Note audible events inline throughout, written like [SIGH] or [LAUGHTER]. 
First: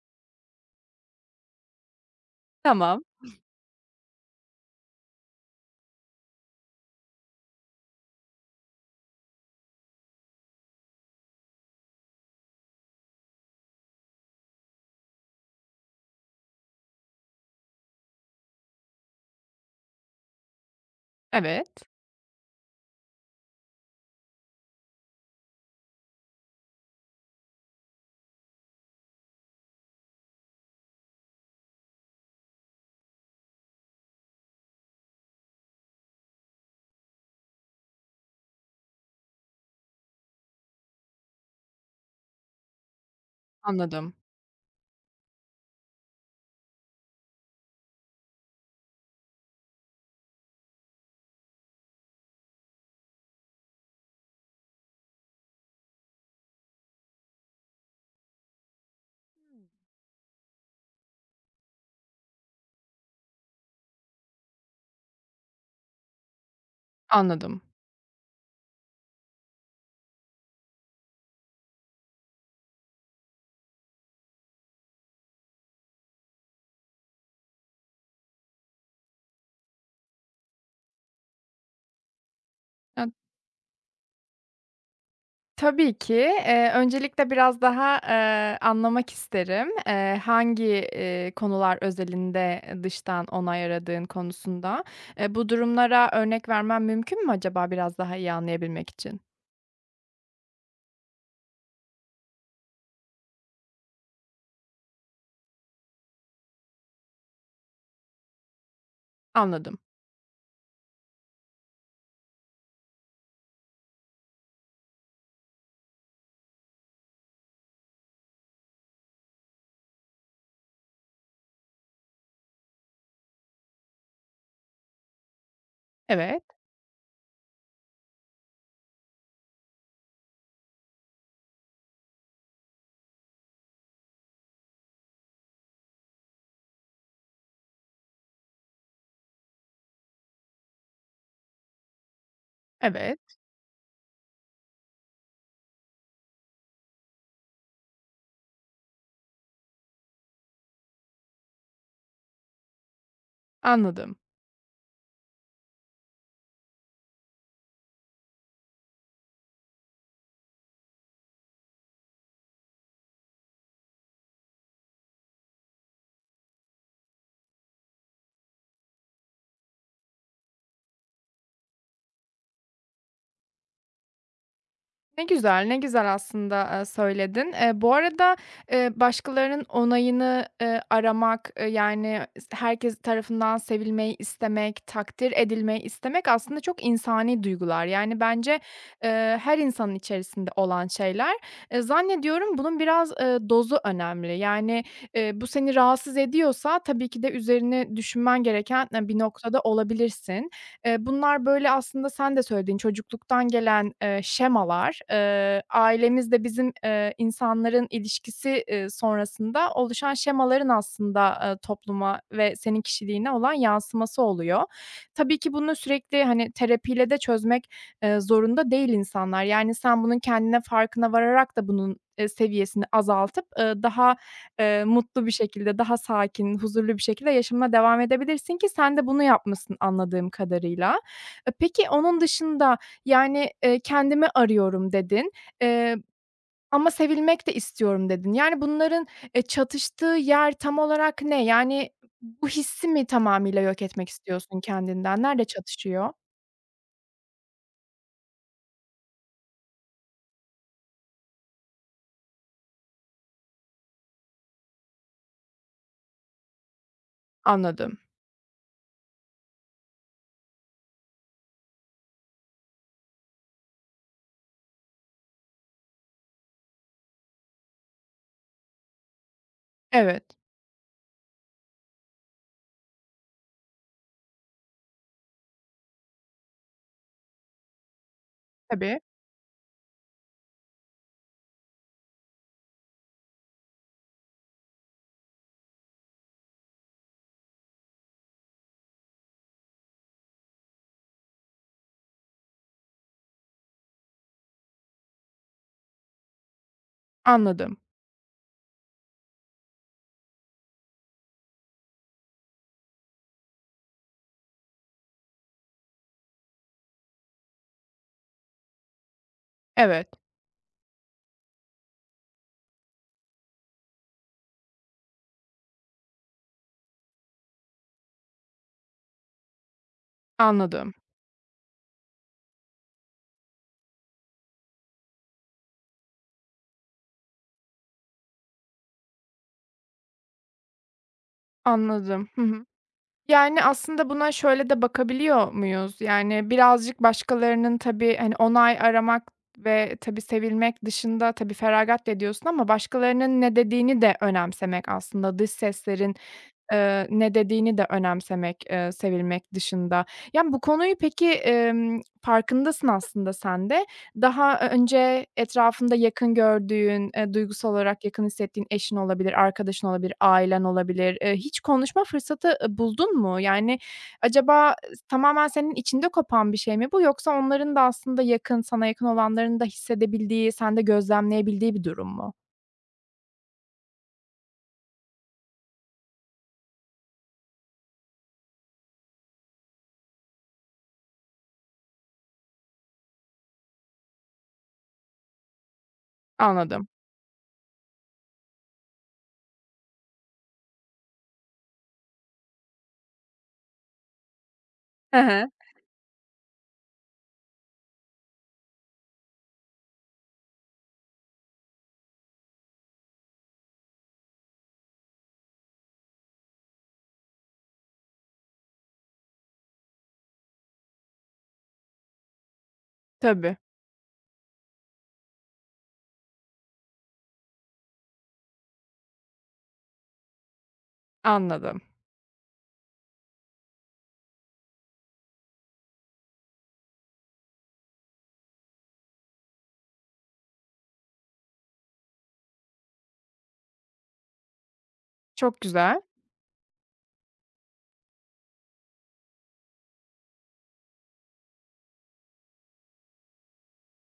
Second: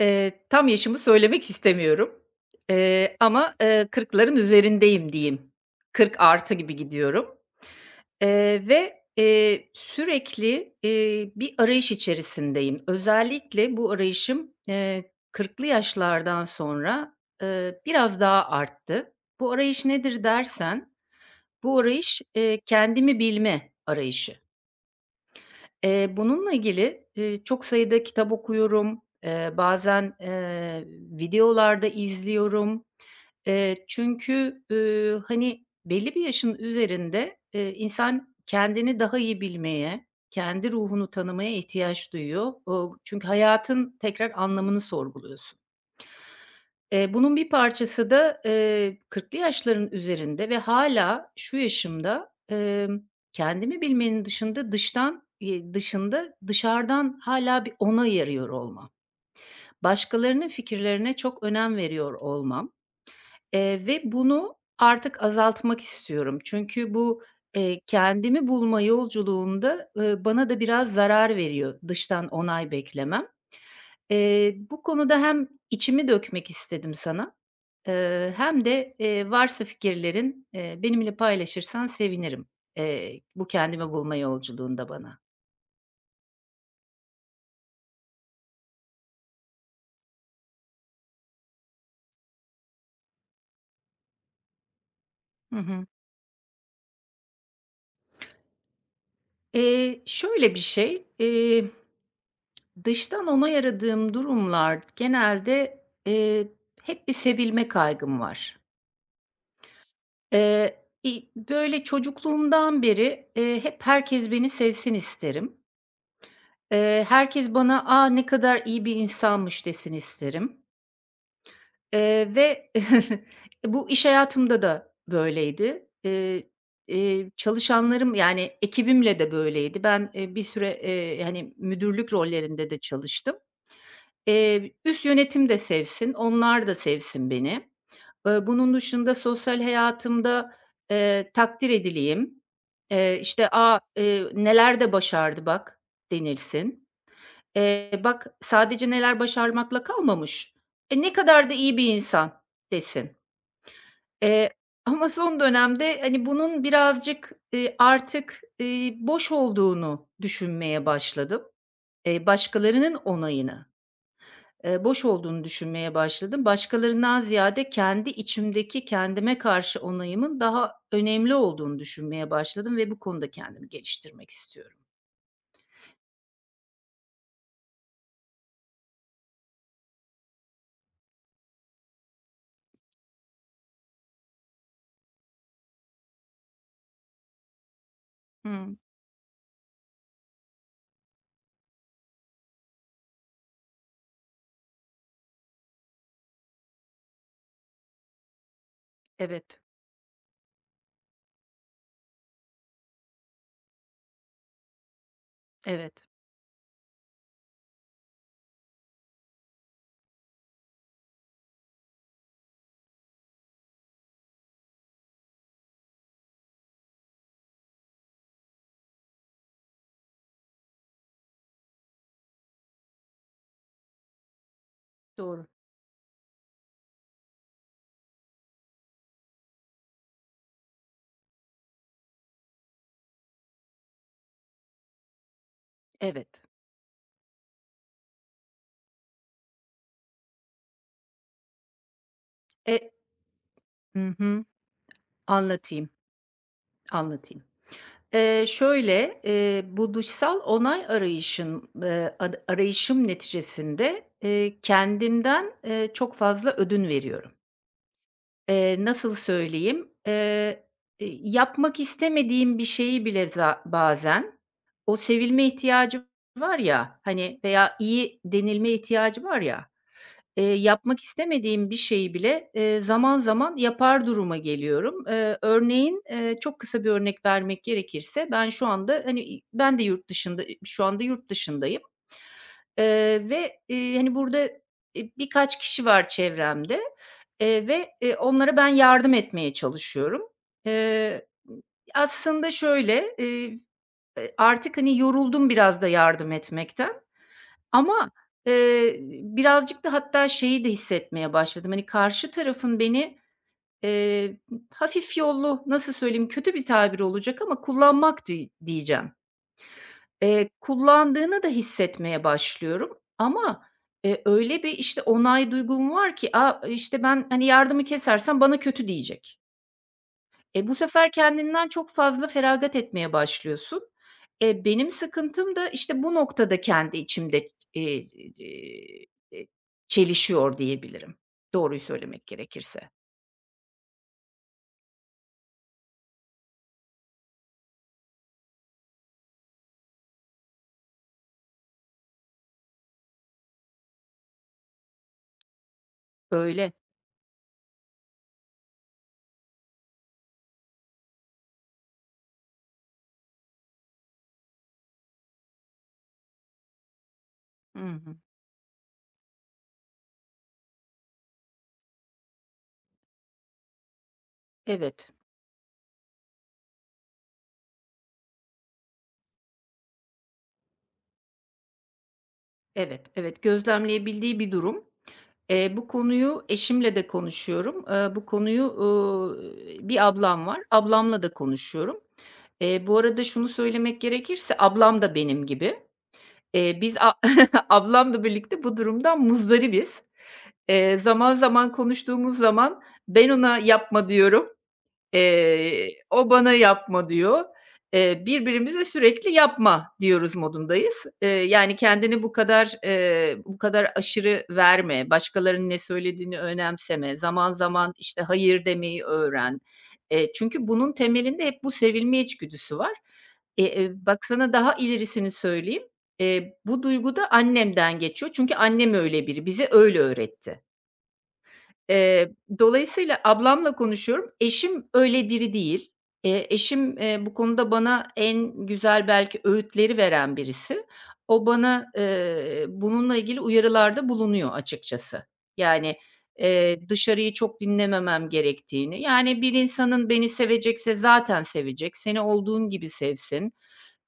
Tam yaşımı söylemek istemiyorum, Tamam, ama, 40'ların üzerindeyim diyeyim. Kırk artı gibi gidiyorum, ve, sürekli, bir arayış içerisindeyim. Özellikle bu arayışım, 40'lı yaşlardan sonra, biraz daha arttı. Bu arayış nedir dersen, evet. bu arayış, kendimi bilme arayışı. Bununla ilgili, çok sayıda kitap okuyorum. Bazen, videolar izliyorum. Çünkü, hani, belli bir yaşın üzerinde, insan kendini daha iyi bilmeye, kendi ruhunu tanımaya ihtiyaç duyuyor. O çünkü hayatın Anladım, tekrar anlamını sorguluyorsun. Bunun bir parçası da, 40'lı yaşların üzerinde ve hâlâ şu yaşımda, kendimi bilmenin dışında dışarıdan hâlâ bir onay arıyor olmam. Başkalarının fikirlerine çok önem veriyor olmam, ve bunu artık azaltmak istiyorum. Çünkü bu, anladım. Kendimi bulma yolculuğunda, bana da biraz zarar veriyor dıştan onay beklemem. Bu konuda hem içimi dökmek istedim sana, hem de, varsa fikirlerin, benimle paylaşırsan sevinirim, Ya, bu kendimi bulma yolculuğunda bana. tabii ki, öncelikle biraz daha, anlamak isterim. Konular özelinde dıştan onay aradığın konusunda. Bu Hı hı. durumlara örnek vermen mümkün mü acaba biraz daha iyi anlayabilmek için? Şöyle bir şey, dıştan onay aradığım durumlar genelde, hep bir sevilme kaygım var. Anladım. Böyle, çocukluğumdan beri, hep herkes beni sevsin isterim. Herkes bana, "Aa, ne kadar iyi bir insanmış." desin isterim, ve [LAUGHS] bu iş hayatımda da böyleydi. Evet, Çalışanlarım, yani, ekibimle de böyleydi. Ben, bir süre, hani, müdürlük rollerinde de çalıştım. Üst yönetim de sevsin, onlar da sevsin beni. Bunun dışında sosyal hayatımda, takdir edileyim. Evet, İşte, "A, neler de başardı bak." denilsin. Bak sadece neler başarmakla kalmamış, "E, ne kadar da iyi bir insan." desin. anladım. Eee, Ama son dönemde, hani, bunun birazcık, artık, boş olduğunu düşünmeye başladım. Başkalarının onayını, boş olduğunu düşünmeye başladım. Başkalarından ziyade kendi içimdeki kendime karşı onayımın daha önemli olduğunu düşünmeye başladım ve bu konuda kendimi geliştirmek istiyorum. Ne güzel, ne güzel aslında, söyledin. Bu arada, başkalarının onayını, aramak, yani, herkes tarafından sevilmeyi istemek, takdir edilmeyi istemek aslında çok insani duygular. Yani, bence, Hıı. Her insanın içerisinde olan şeyler. Zannediyorum bunun biraz, dozu önemli. Yani, bu seni rahatsız ediyorsa tabii ki de üzerine düşünmen gereken, bir Evet, noktada olabilirsin. Bunlar, böyle, aslında sen de söylediğin çocukluktan gelen, şemalar. Evet. Ailemizle bizim, insanların ilişkisi, sonrasında oluşan şemaların aslında, topluma ve senin kişiliğine olan yansıması oluyor. Tabii ki bunu sürekli, hani, terapiyle de çözmek, zorunda değil insanlar. Yani, sen bunun kendine farkına vararak da bunun, seviyesini azaltıp, daha mutlu bir Doğru. şekilde, daha sakin, huzurlu bir şekilde yaşamına devam edebilirsin ki sen de bunu yapmışsın anladığım kadarıyla. E, peki onun dışında, yani, "Kendimi arıyorum." dedin, eee, Evet. ama "Sevilmek de istiyorum." dedin. Yani bunların, çatıştığı yer tam olarak ne? Yani bu hissi E mi tamamıyla yok etmek Hı hı. istiyorsun kendinden? Nerede Anlatayım, çatışıyor? anlatayım. Şöyle, bu dışsal onay arayışım ad arayışım neticesinde, kendimden, çok fazla ödün veriyorum. Anladım. Nasıl söyleyeyim? Yapmak istemediğim bir şeyi bile bazen o sevilme ihtiyacı var ya, hani, veya iyi denilme ihtiyacı var ya. Evet. Yapmak istemediğim bir şeyi bile, zaman zaman yapar duruma geliyorum. Örneğin, çok kısa bir örnek vermek gerekirse ben şu Tabii. anda, hani, ben de yurt dışında şu anda yurt dışındayım, ve, hani, burada, birkaç kişi var çevremde, ve, onlara ben yardım etmeye çalışıyorum. Eee, Aslında şöyle, artık, hani, yoruldum biraz da yardım etmekten. Anladım. Ama, eee, birazcık da hatta şeyi de hissetmeye başladım, hani, karşı tarafın beni, eee, hafif yollu, nasıl söyleyeyim, kötü bir tabir olacak ama kullanmak diyeceğim. Evet. Kullandığını da hissetmeye başlıyorum ama, öyle bir, işte, onay duygum var ki, a, işte, ben, hani, yardımı kesersem bana kötü diyecek. E, bu Anladım. sefer kendinden çok fazla feragat etmeye başlıyorsun. E, benim sıkıntım da işte bu noktada kendi içimde, eee, çelişiyor diyebilirim, doğruyu söylemek Anladım. Hı hı. gerekirse. Yani, aslında buna şöyle de bakabiliyor muyuz? Yani, birazcık başkalarının tabii, hani, onay aramak ve tabii sevilmek dışında, tabii feragat da ediyorsun ama başkalarının ne dediğini de önemsemek aslında dış seslerin Öyle. Ne dediğini de önemsemek, sevilmek dışında. Yani, bu konuyu peki, farkındasın aslında sen de. Daha önce etrafında yakın gördüğün, duygusal Hı olarak hı. yakın hissettiğin eşin olabilir, arkadaşın olabilir, ailen olabilir. Hiç konuşma fırsatı, buldun mu? Yani, acaba Evet, tamamen senin içinde kopan bir şey mi bu yoksa onların da aslında yakın, sana yakın olanların da hissedebildiği, sende gözlemleyebildiği bir durum mu? evet, evet, gözlemleyebildiği bir durum. Bu konuyu eşimle de konuşuyorum. Bu konuyu, bir ablam var, ablamla da konuşuyorum. Bu arada şunu söylemek gerekirse ablam da benim gibi. Anladım. Biz [LAUGHS] ablamla birlikte bu durumdan muzdaribiz. Zaman zaman konuştuğumuz zaman ben ona yapma diyorum. Hı hı. O bana yapma diyor. Birbirimize sürekli yapma diyoruz modundayız. Yani kendini bu kadar, bu kadar aşırı verme, başkalarının ne söylediğini önemseme, zaman zaman, işte, hayır demeyi öğren. Çünkü bunun temelinde hep bu sevilme içgüdüsü var. Tabii, Bak sana daha ilerisini söyleyeyim. Bu duygu da annemden geçiyor çünkü annem öyle biri, bize öyle öğretti. anladım. Eee, Dolayısıyla ablamla konuşuyorum. Eşim öyle biri değil. Eşim, bu konuda bana en güzel belki öğütleri veren birisi. O bana, bununla ilgili uyarılarda bulunuyor açıkçası. Çok Yani, güzel. Dışarıyı çok dinlememem gerektiğini, yani, bir insanın beni sevecekse zaten sevecek, seni olduğun gibi sevsin.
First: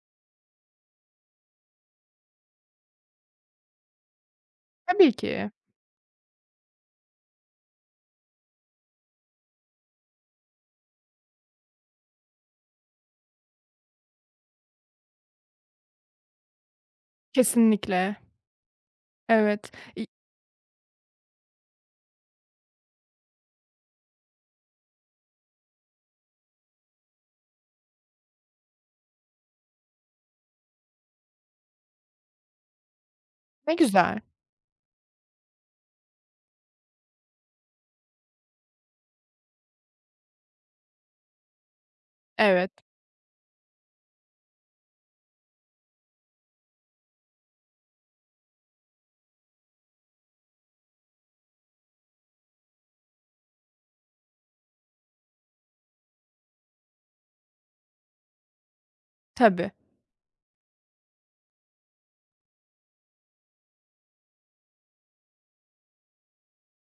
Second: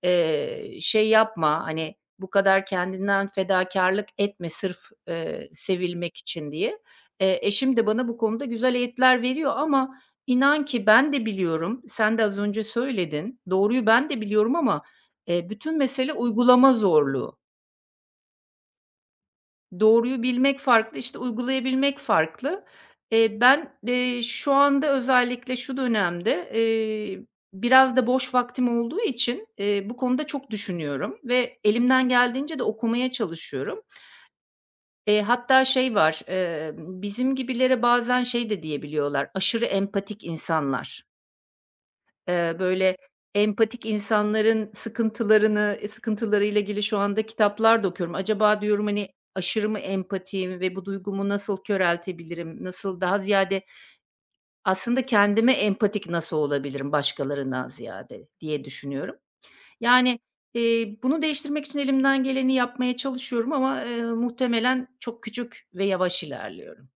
Şey yapma, hani, bu kadar kendinden fedakarlık etme sırf, Tabii ki. Sevilmek için diye. Eşim de bana bu konuda güzel öğütler veriyor ama inan ki ben de biliyorum, sen de az önce söyledin, doğruyu ben de biliyorum ama, bütün mesele uygulama zorluğu. Kesinlikle. Evet. İ Doğruyu bilmek farklı, işte, uygulayabilmek farklı. Ben, şu anda özellikle şu dönemde, biraz da boş vaktim olduğu için, bu konuda çok düşünüyorum ve elimden geldiğince de okumaya ne çalışıyorum. güzel. Hatta şey var, bizim gibilere bazen şey de diyebiliyorlar, aşırı empatik insanlar. Evet. Böyle empatik insanların sıkıntılarını sıkıntılarıyla ilgili şu anda kitaplar da okuyorum. Acaba diyorum, hani, aşırı mı empatiyim ve bu duygumu nasıl köreltebilirim? Nasıl daha ziyade aslında kendime empatik nasıl olabilirim başkalarından ziyade diye düşünüyorum. Tabii. Yani, bunu değiştirmek için elimden geleni yapmaya çalışıyorum ama, muhtemelen çok küçük ve yavaş ilerliyorum.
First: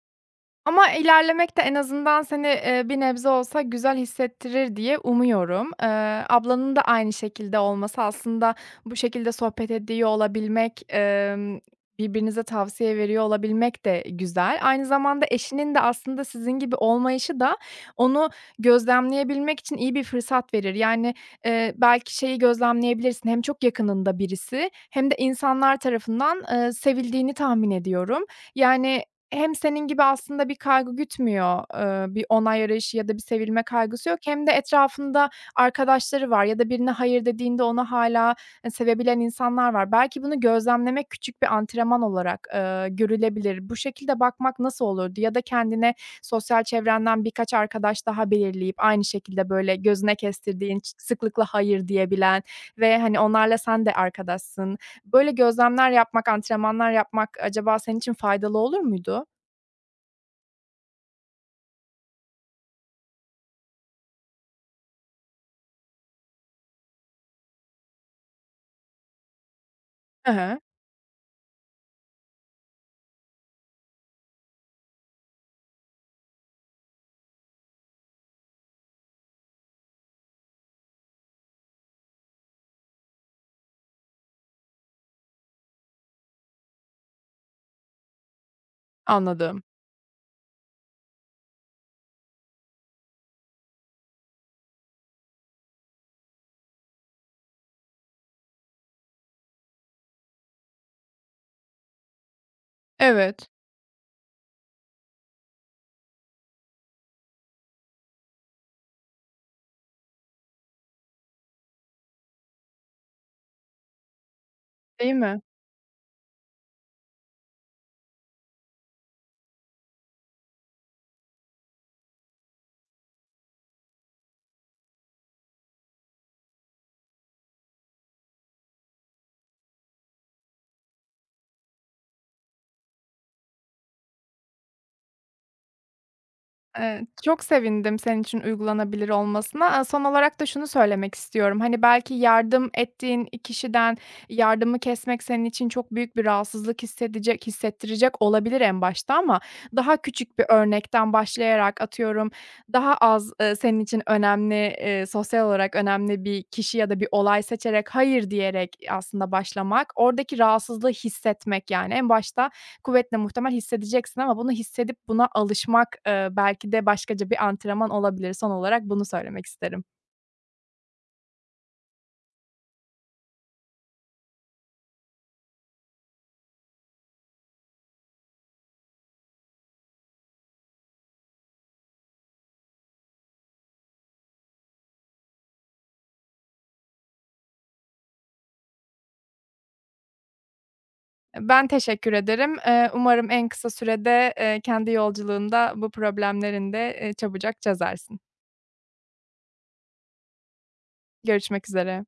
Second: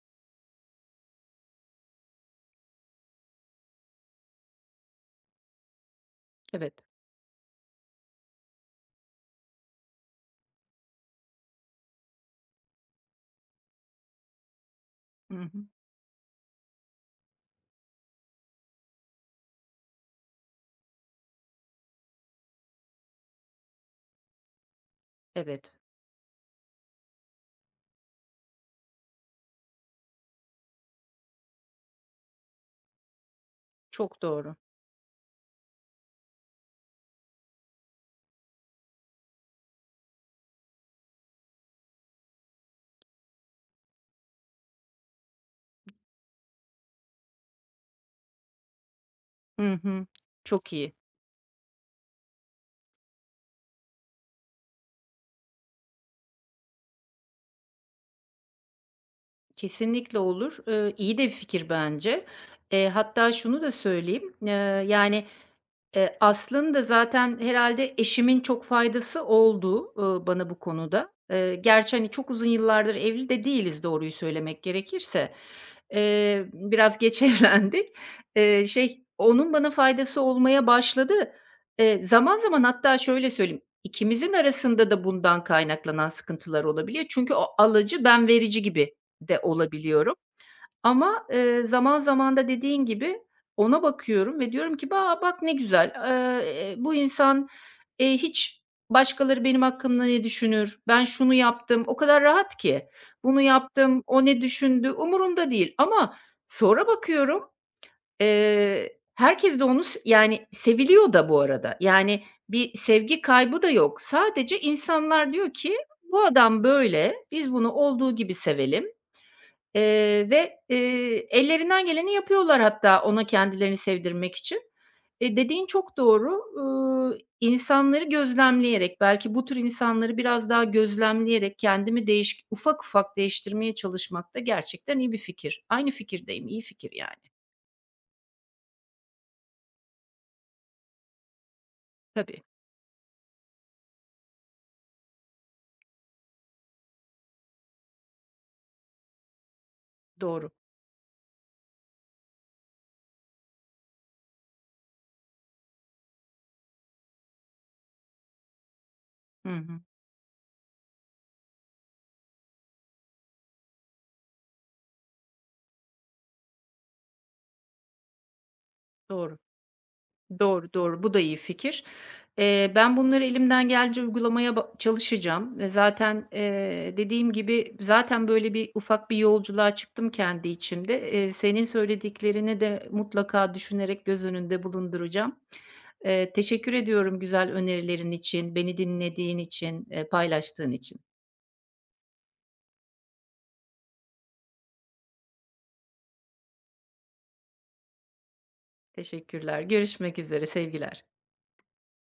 Ama ilerlemek de en azından seni, bir nebze olsa güzel hissettirir diye umuyorum. Evet. Ablanın da aynı şekilde olması aslında bu şekilde sohbet ediyor olabilmek, birbirinize tavsiye veriyor olabilmek de güzel. Aynı zamanda Hı hı. eşinin de aslında sizin gibi olmayışı da onu gözlemleyebilmek için iyi bir fırsat verir. Yani, belki şeyi gözlemleyebilirsin, hem çok yakınında birisi hem de Evet. insanlar tarafından, sevildiğini tahmin ediyorum. Yani, hem senin gibi aslında bir kaygı gütmüyor, bir onay arayışı ya da bir sevilme kaygısı yok Çok hem de doğru. etrafında arkadaşları var ya da birine hayır dediğinde onu hâlâ, sevebilen insanlar var. Belki bunu gözlemlemek küçük bir antrenman olarak, görülebilir. Bu şekilde bakmak nasıl olurdu? Ya da kendine sosyal çevrenden birkaç arkadaş daha belirleyip aynı şekilde, Hı böyle, hı. gözüne Çok kestirdiğin, iyi. sıklıkla hayır diyebilen ve, hani, onlarla sen de arkadaşsın. Böyle gözlemler yapmak, antrenmanlar yapmak acaba senin için faydalı olur muydu? Kesinlikle olur. İyi de bir fikir bence. Hatta şunu da söyleyeyim, yani, aslında zaten herhâlde eşimin çok faydası oldu, Hı bana hı, bu konuda. Gerçi, hani, çok uzun yıllardır evli de değiliz doğruyu söylemek gerekirse. Biraz geç [LAUGHS] evlendik. Şey, onun bana faydası olmaya başladı. Zaman zaman hatta şöyle söyleyeyim, ikimizin arasında da bundan kaynaklanan sıkıntılar olabiliyor. Çünkü o alıcı, ben verici gibi de anladım. olabiliyorum. Ama, zaman zaman da dediğin gibi ona bakıyorum ve diyorum ki, "A, bak ne güzel, bu insan, hiç başkaları benim hakkımda ne düşünür, ben şunu yaptım." O kadar rahat ki, "Bunu Evet, yaptım, o ne düşündü?" umurunda değil ama sonra bakıyorum, herkes de onu yani, seviliyor da bu arada. Yani, bir sevgi kaybı da yok. Sadece değil insanlar mi? diyor ki, "Bu adam böyle, biz bunu olduğu gibi sevelim." Ve, ellerinden geleni yapıyorlar hatta ona kendilerini sevdirmek için. E, dediğin çok doğru. İnsanları gözlemleyerek, belki bu tür insanları biraz daha gözlemleyerek kendimi ufak ufak değiştirmeye çalışmak da gerçekten iyi bir fikir. Aynı fikirdeyim, iyi fikir yani. Çok sevindim senin için uygulanabilir olmasına. Aaa, son olarak da şunu söylemek istiyorum. Hani, belki Tabii, yardım ettiğin kişiden yardımı kesmek senin için çok büyük bir rahatsızlık hissedecek hissettirecek olabilir en başta ama daha küçük bir doğru. örnekten başlayarak atıyorum daha az, senin için önemli, sosyal olarak önemli bir kişi ya da bir olay seçerek hayır diyerek aslında Hı hı, başlamak, oradaki rahatsızlığı hissetmek yani en başta kuvvetle muhtemel hissedeceksin ama bunu hissedip buna alışmak, belki de başkaca bir antrenman olabilir. Son olarak bunu doğru. söylemek isterim. Doğru, doğru. Bu da iyi fikir. Ben bunları elimden geldiğince uygulamaya çalışacağım. E, zaten, dediğim gibi zaten böyle bir ufak bir yolculuğa çıktım kendi içimde. Senin söylediklerini de mutlaka düşünerek göz önünde bulunduracağım. Teşekkür ediyorum güzel önerilerin için, beni dinlediğin için, paylaştığın için. Ben teşekkür ederim. Umarım en kısa sürede, kendi yolculuğunda bu problemlerini de, çabucak çözersin. Teşekkürler. Görüşmek üzere, sevgiler. Görüşmek üzere.